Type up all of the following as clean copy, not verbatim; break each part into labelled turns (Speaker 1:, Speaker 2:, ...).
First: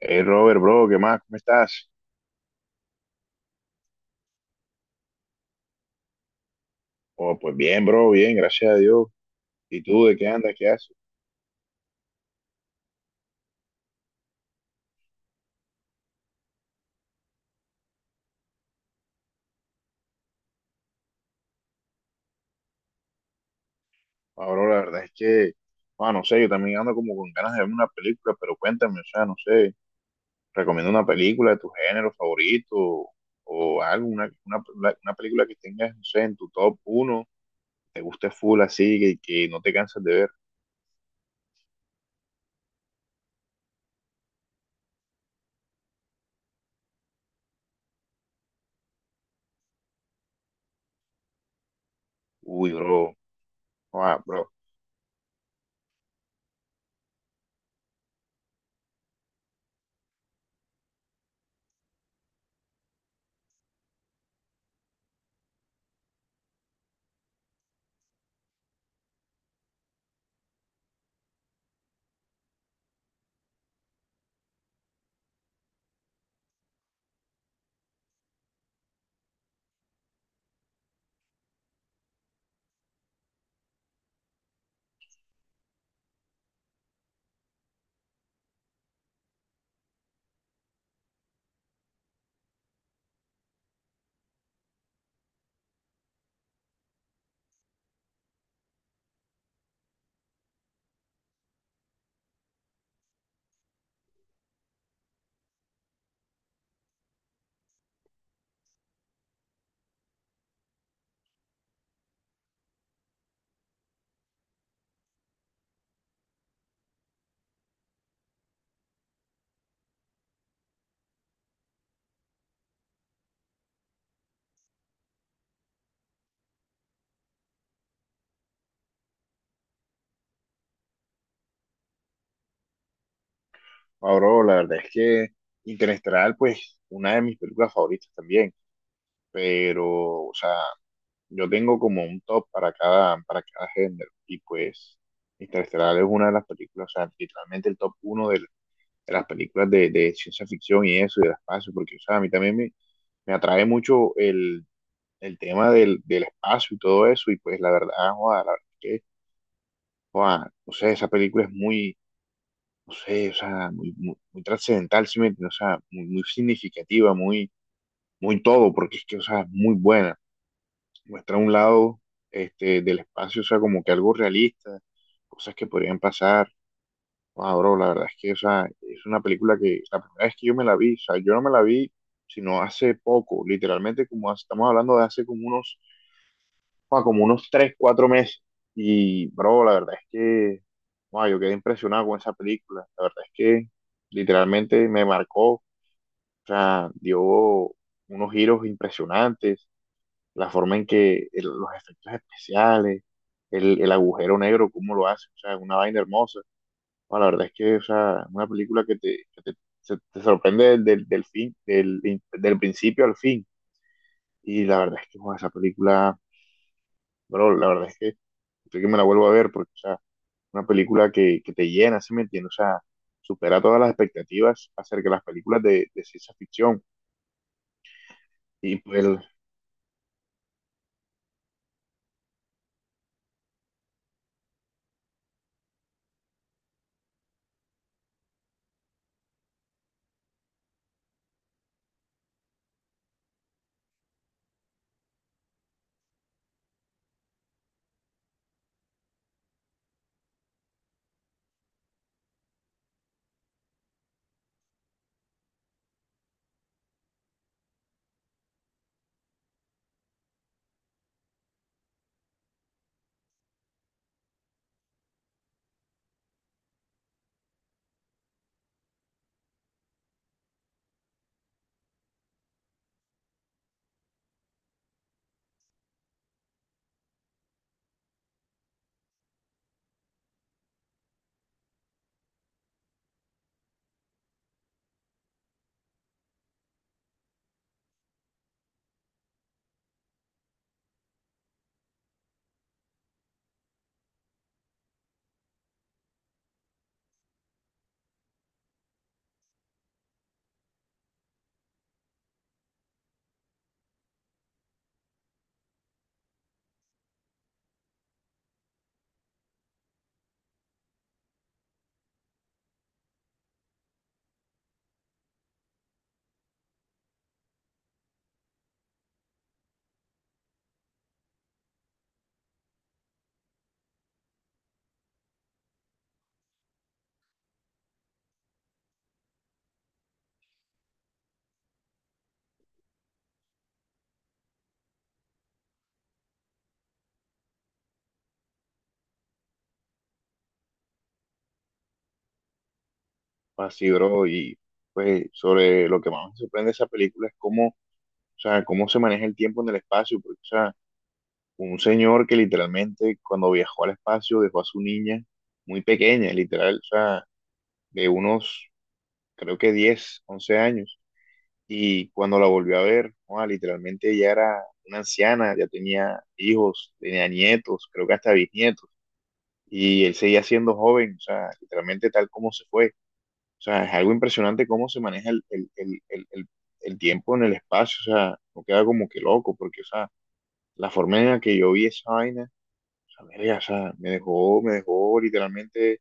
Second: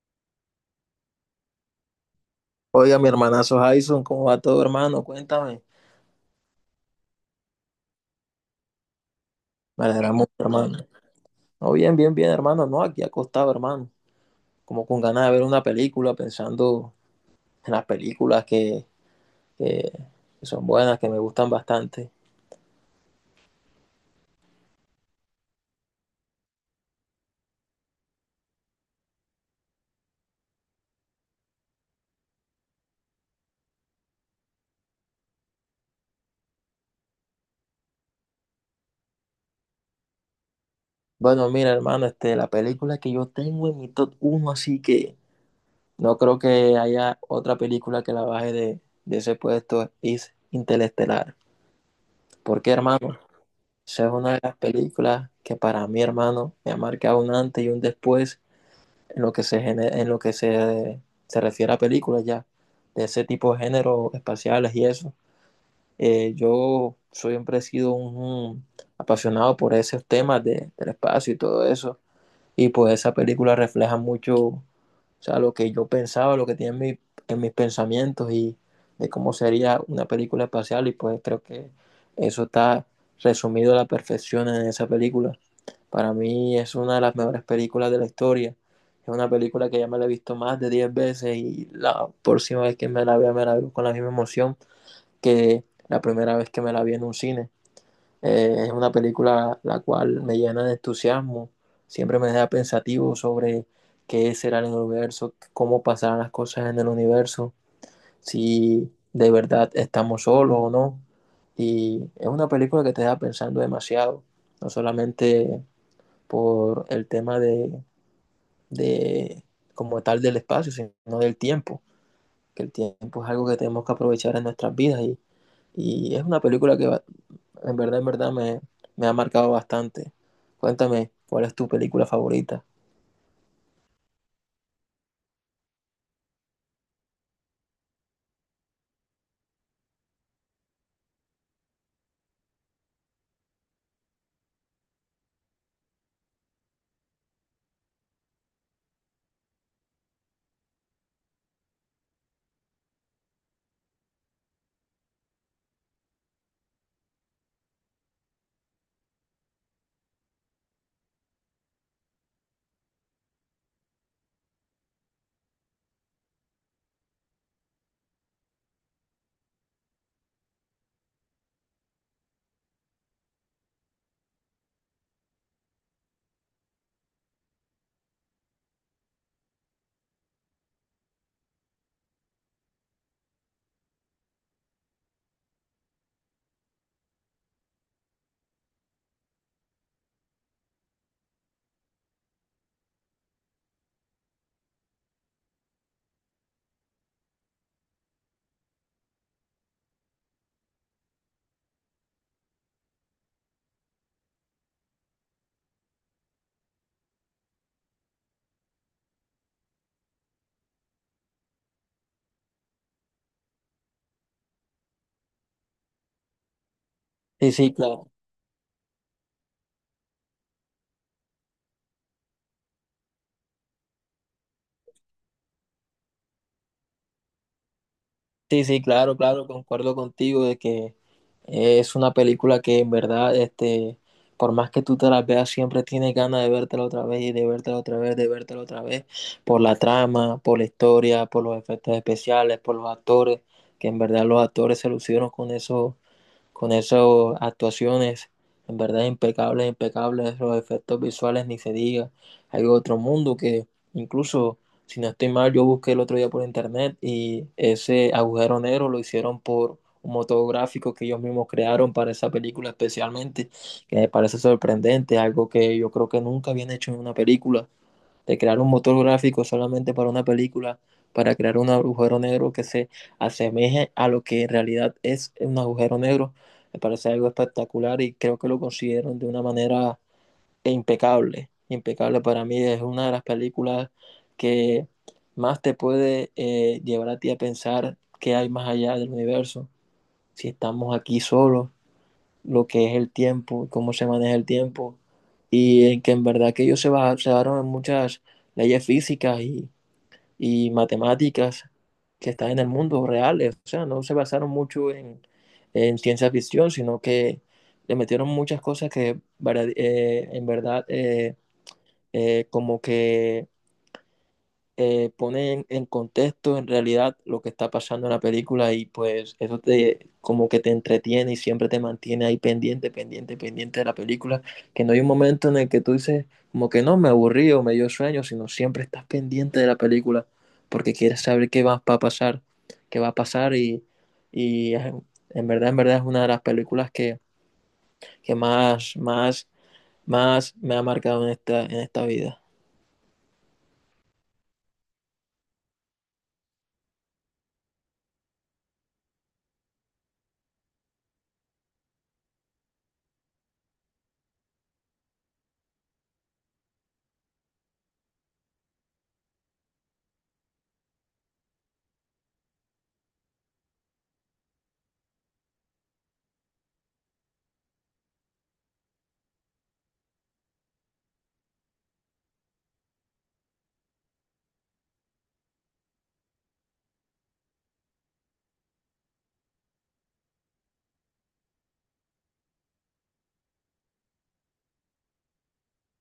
Speaker 1: Hey Robert, bro, ¿qué más? ¿Cómo estás?
Speaker 2: Oiga, mi hermanazo Jason, ¿cómo va todo, hermano? Cuéntame.
Speaker 1: Oh, pues bien, bro, bien, gracias a Dios. ¿Y
Speaker 2: Me
Speaker 1: tú
Speaker 2: alegra
Speaker 1: de qué
Speaker 2: mucho,
Speaker 1: andas? ¿Qué
Speaker 2: hermano.
Speaker 1: haces?
Speaker 2: No, bien, bien, bien, hermano. No, aquí acostado, hermano. Como con ganas de ver una película, pensando en las películas que son buenas, que me gustan bastante.
Speaker 1: Ah, bro, la verdad es que, no sé, yo también ando como con ganas de ver una película, pero cuéntame, o sea, no sé, recomiendo una película de tu género favorito o algo, una película que tengas, no sé, en tu top uno, te guste full así, que no te cansas de ver.
Speaker 2: Bueno, mira, hermano, la película que yo tengo en mi top uno, así que no creo que haya otra película que la baje de ese puesto, es Interestelar. ¿Por qué,
Speaker 1: Uy, bro,
Speaker 2: hermano? Esa es
Speaker 1: ah,
Speaker 2: una de
Speaker 1: bro,
Speaker 2: las películas que para mí, hermano, me ha marcado un antes y un después en lo que se refiere a películas ya, de ese tipo de géneros espaciales y eso. Yo siempre he sido un apasionado por esos temas del espacio y todo eso. Y pues esa película refleja mucho, o sea, lo que yo pensaba, lo que tenía en mis pensamientos y de cómo sería una película espacial. Y pues creo que eso está resumido a la perfección en esa película. Para mí es una de las mejores películas de la historia. Es una película que ya me la he visto más de 10 veces y la próxima vez que me la vea me la veo con la misma emoción que la primera vez que me la vi en un cine. Es una película la cual me llena de entusiasmo, siempre me deja pensativo sobre qué será el universo, cómo pasarán las cosas en el universo, si de verdad estamos solos o no. Y es una película que te deja pensando demasiado, no solamente por el tema de como tal del espacio, sino del tiempo, que el tiempo es algo que tenemos que aprovechar en nuestras vidas, y es una película que va, en verdad me ha marcado bastante. Cuéntame, ¿cuál es tu película favorita?
Speaker 1: la verdad es que Interestelar, pues, una de mis películas favoritas también. Pero, o sea, yo tengo como un top para cada género, y pues Interestelar es una de las películas, o sea, literalmente el top uno de las películas de ciencia ficción y eso, y del espacio, porque, o sea, a mí también me atrae mucho el tema del espacio y todo eso, y pues la verdad, joda, la verdad que, joda, no sé, esa película es muy, no sé, o sea, muy, muy, muy trascendental, ¿sí me entiendes? O sea, muy, muy significativa, muy, muy todo, porque es que, o sea, es muy buena. Muestra un lado del espacio, o sea, como que algo realista, cosas que podrían pasar. Wow, bro, la verdad es que, o sea, es una película que la primera vez que yo me la vi, o sea, yo no me la vi sino hace poco, literalmente, estamos hablando de hace como unos, wow, como unos 3 4 meses. Y, bro, la verdad es que, wow, yo quedé impresionado con esa película. La verdad es que literalmente me marcó, o sea, dio unos giros impresionantes la forma en que los efectos especiales, el agujero negro, cómo lo hace, o sea, es una vaina hermosa. No, la verdad es que, o sea, una película que te sorprende del del principio al fin. Y la verdad es que, joder, esa película,
Speaker 2: Sí,
Speaker 1: bro, la
Speaker 2: sí,
Speaker 1: verdad es
Speaker 2: claro.
Speaker 1: que creo que me la vuelvo a ver porque, o sea, una película que te llena, ¿sí me entiendes? O sea, supera todas las expectativas acerca de las películas de ciencia ficción.
Speaker 2: Sí,
Speaker 1: Y
Speaker 2: sí,
Speaker 1: pues,
Speaker 2: claro, claro, concuerdo contigo de que es una película que en verdad, por más que tú te la veas, siempre tienes ganas de vértela otra vez y de vértela otra vez, de vértela otra vez, por la trama, por la historia, por los efectos especiales, por los actores, que en verdad los actores se lucieron con eso, con esas actuaciones en verdad impecables, impecables, los efectos visuales ni se diga. Hay otro mundo que incluso, si no estoy mal, yo busqué el otro día por internet y ese agujero negro lo hicieron por un motográfico que ellos mismos crearon para esa película especialmente, que me parece sorprendente, algo que yo creo que nunca habían hecho en una película de crear un motor gráfico solamente para una película, para crear un agujero negro que se asemeje a lo que en realidad es un agujero negro, me parece algo espectacular y creo que lo consiguieron de una manera impecable. Impecable, para mí es una de las películas que más te puede llevar a ti a pensar qué hay más allá del universo, si estamos aquí solos, lo que es el tiempo, cómo se maneja el tiempo, y en que en verdad que ellos se basaron en muchas leyes físicas y matemáticas que están en el mundo reales, o sea, no se basaron mucho en ciencia ficción, sino que le metieron muchas cosas que en verdad como que pone en contexto en realidad lo que está pasando en la película y pues eso te como que te entretiene y siempre te mantiene ahí pendiente, pendiente, pendiente de la película, que no hay un momento en el que tú dices como que no, me aburrí o me dio sueño, sino siempre estás pendiente de la película porque quieres saber qué va a pasar, qué va a pasar y en verdad es una de las películas que más, más, más me ha marcado en esta vida.
Speaker 1: así, bro, y pues sobre lo que más me sorprende de esa película es cómo, o sea, cómo se maneja el tiempo en el espacio, porque, o sea, un señor que literalmente cuando viajó al espacio dejó a su niña muy pequeña, literal, o sea, de unos, creo que 10 11 años, y cuando la volvió a ver, joda, literalmente ella era una anciana, ya tenía hijos, tenía nietos, creo que hasta bisnietos, y él seguía siendo joven, o sea, literalmente tal como se fue. O sea, es algo impresionante cómo se maneja el tiempo en el espacio, o sea, no queda como que loco, porque, o sea, la forma en la que yo vi esa vaina, o sea, verga, o sea, me dejó literalmente,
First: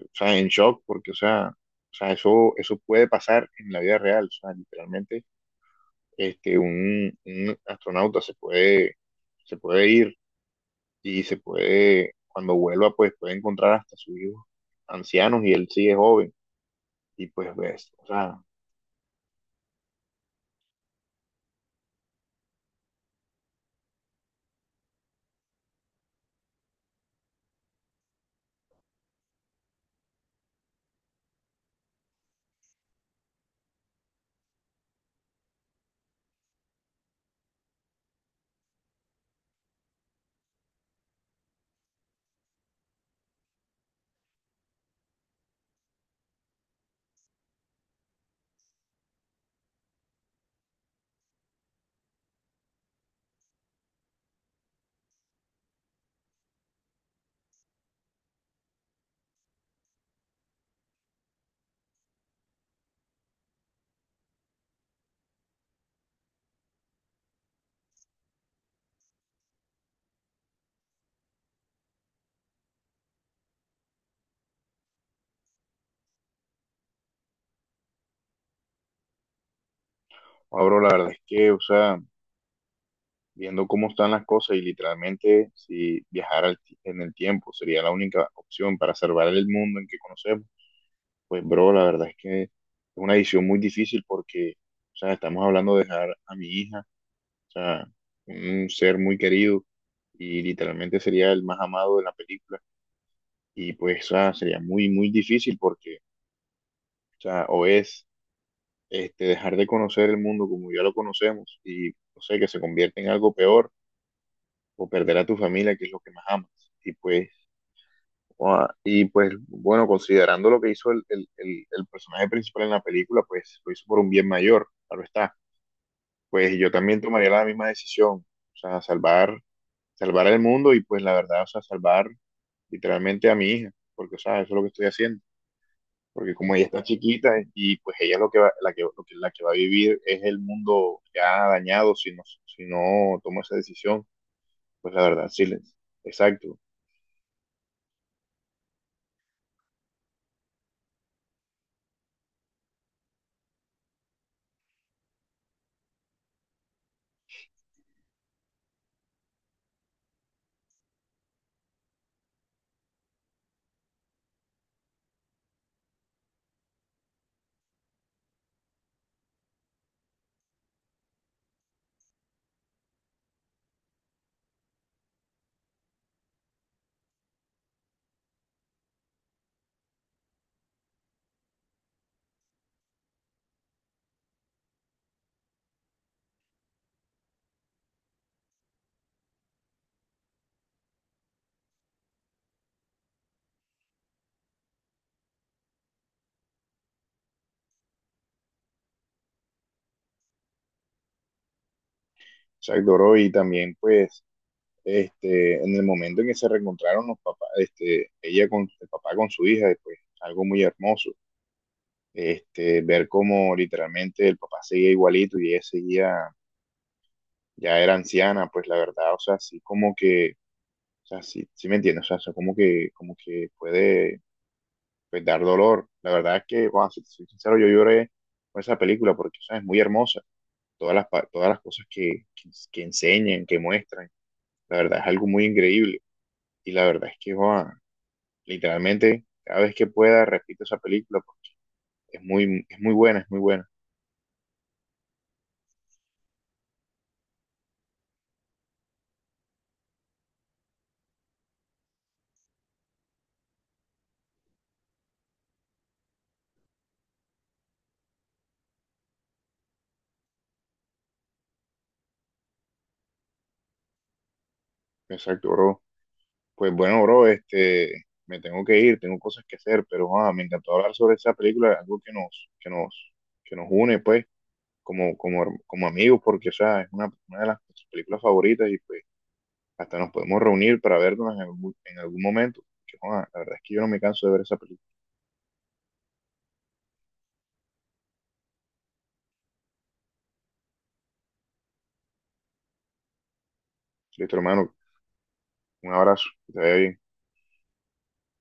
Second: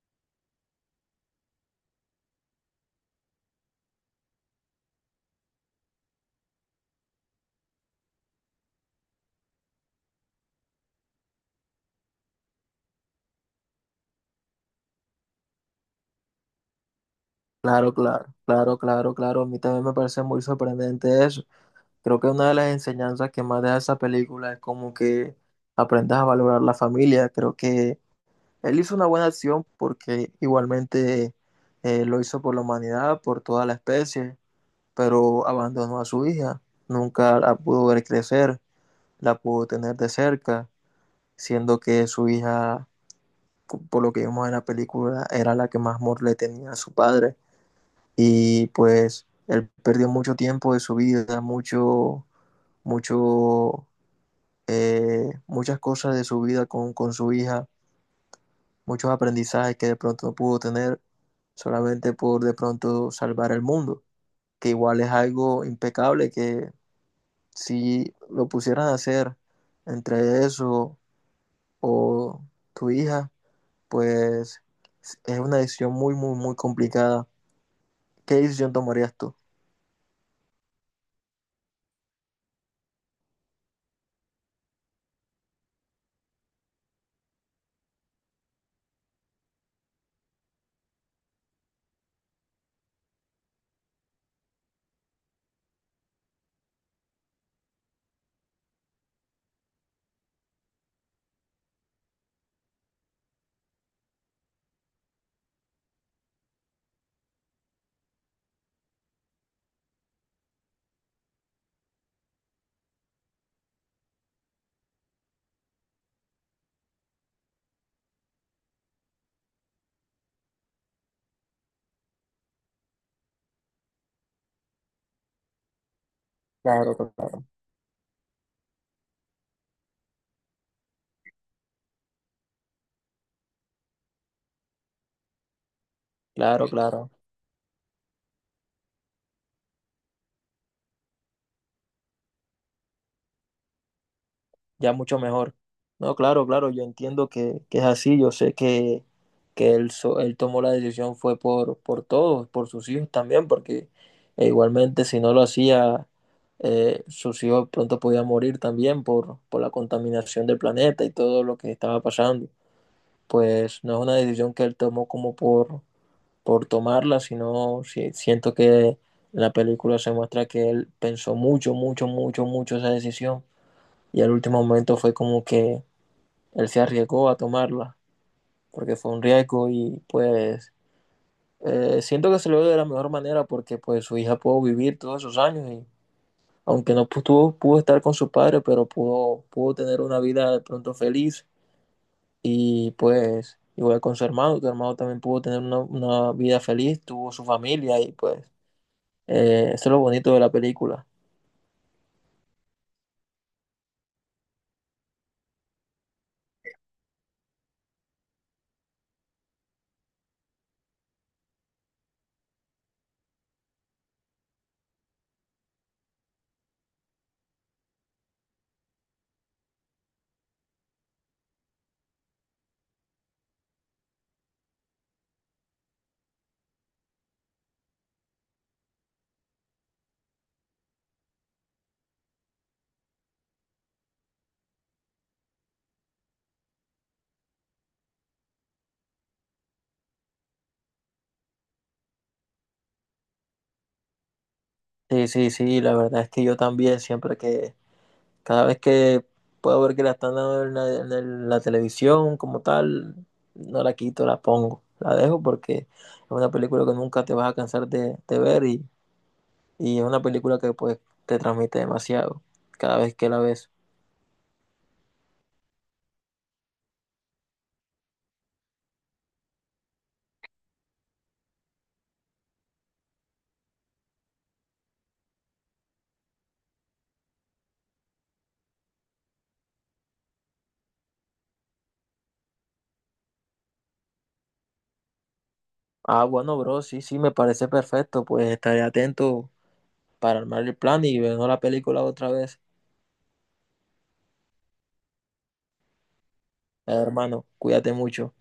Speaker 1: o sea, en shock, porque, o sea, eso puede pasar en la vida real, o sea, literalmente, un astronauta se puede ir y se puede, cuando vuelva, pues puede encontrar hasta sus hijos ancianos y él sigue joven, y pues ves,
Speaker 2: Claro,
Speaker 1: o
Speaker 2: claro,
Speaker 1: sea,
Speaker 2: claro, claro, claro. A mí también me parece muy sorprendente eso. Creo que una de las enseñanzas que más deja esa película es como que aprendas a valorar la familia. Creo que él hizo una buena acción porque igualmente lo hizo por la humanidad, por toda la especie, pero abandonó a su hija. Nunca la pudo ver crecer, la pudo tener de cerca, siendo que su hija, por lo que vimos en la película, era la que más amor le tenía a su padre. Y pues él perdió mucho tiempo de su vida, mucho, mucho, muchas cosas de su vida con su hija, muchos aprendizajes que de pronto no pudo tener solamente por de pronto salvar el mundo, que igual es algo impecable que si lo pusieran a hacer entre eso o tu hija, pues es una decisión muy, muy, muy complicada. ¿Qué decisión tomarías tú?
Speaker 1: Pablo, la verdad es que, o sea, viendo cómo están las cosas y literalmente si viajar al en el tiempo sería la única opción para salvar el mundo en que conocemos, pues bro, la verdad es que es una decisión muy difícil porque, o sea, estamos hablando de dejar a mi hija, o sea, un ser muy querido y literalmente sería el más amado de la película y pues, o sea, sería muy, muy difícil porque, o sea, o es dejar de conocer el mundo como ya lo conocemos y, no sé, que se convierte en algo peor o perder a tu familia, que es lo que más amas. Y pues, ah, y pues bueno, considerando lo que hizo el personaje principal en la película, pues lo hizo por un bien mayor, claro está. Pues yo
Speaker 2: Claro,
Speaker 1: también tomaría la
Speaker 2: claro.
Speaker 1: misma decisión, o sea, salvar, salvar el mundo y pues la verdad, o sea, salvar literalmente a mi hija, porque, o sea, eso es lo que estoy haciendo. Porque como ella
Speaker 2: Claro,
Speaker 1: está
Speaker 2: claro.
Speaker 1: chiquita y pues ella es lo que va, la que va a vivir es el mundo ya dañado si no, si no tomo esa decisión, pues
Speaker 2: Ya
Speaker 1: la
Speaker 2: mucho
Speaker 1: verdad, sí,
Speaker 2: mejor. No, claro,
Speaker 1: exacto.
Speaker 2: claro, yo entiendo que es así, yo sé que él, él tomó la decisión fue por todos, por sus hijos también, porque igualmente si no lo hacía, sus hijos pronto podían morir también por la contaminación del planeta y todo lo que estaba pasando. Pues no es una decisión que él tomó como por tomarla, sino siento que en la película se muestra que él pensó mucho, mucho, mucho, mucho esa decisión y al último momento fue como que él se arriesgó a tomarla, porque fue un riesgo y pues siento que se lo dio de la mejor manera porque pues su hija pudo vivir todos esos años y aunque no pudo, pudo estar con su padre, pero pudo tener una vida de pronto feliz y pues igual con su hermano, tu hermano también pudo tener una vida feliz, tuvo su familia y pues eso es lo bonito de la película.
Speaker 1: Exacto, bro, y también pues en el momento en que se reencontraron los papás, ella con el papá con su hija, pues algo muy hermoso, ver cómo literalmente el papá seguía igualito y ella seguía, ya era anciana, pues la verdad, o sea, sí como que, o sea, sí, sí me entiendes, o sea, eso como que puede pues, dar dolor, la verdad es que, bueno, si te soy sincero, yo lloré con esa película porque, o sea, es muy hermosa, todas las, todas las cosas que enseñan, que muestran, la verdad es algo muy increíble. Y la verdad es que, joa, literalmente, cada vez que pueda, repito esa película porque es muy buena, es muy buena.
Speaker 2: Sí, sí, sí, la verdad es que yo también siempre que Cada vez que puedo ver que la están dando en la televisión como tal, no la quito, la pongo. La dejo porque es una película que nunca te vas a cansar de ver, y es una película que pues te transmite demasiado cada vez que la ves.
Speaker 1: Exacto, bro. Pues bueno, bro, este, me tengo que ir, tengo cosas que hacer, pero joa, me encantó hablar sobre esa película, algo que nos, que nos, que nos une, pues, como amigos, porque, o sea, es una de las películas favoritas y pues hasta nos podemos reunir para vernos en algún momento. Que, joa, la verdad es que yo no me canso de ver esa película.
Speaker 2: Ah, bueno, bro, sí, sí, me parece perfecto. Pues estaré atento para armar el plan y ver la película otra vez.
Speaker 1: Listo, hermano, un abrazo, que te vaya
Speaker 2: Eh,
Speaker 1: bien.
Speaker 2: hermano, cuídate mucho.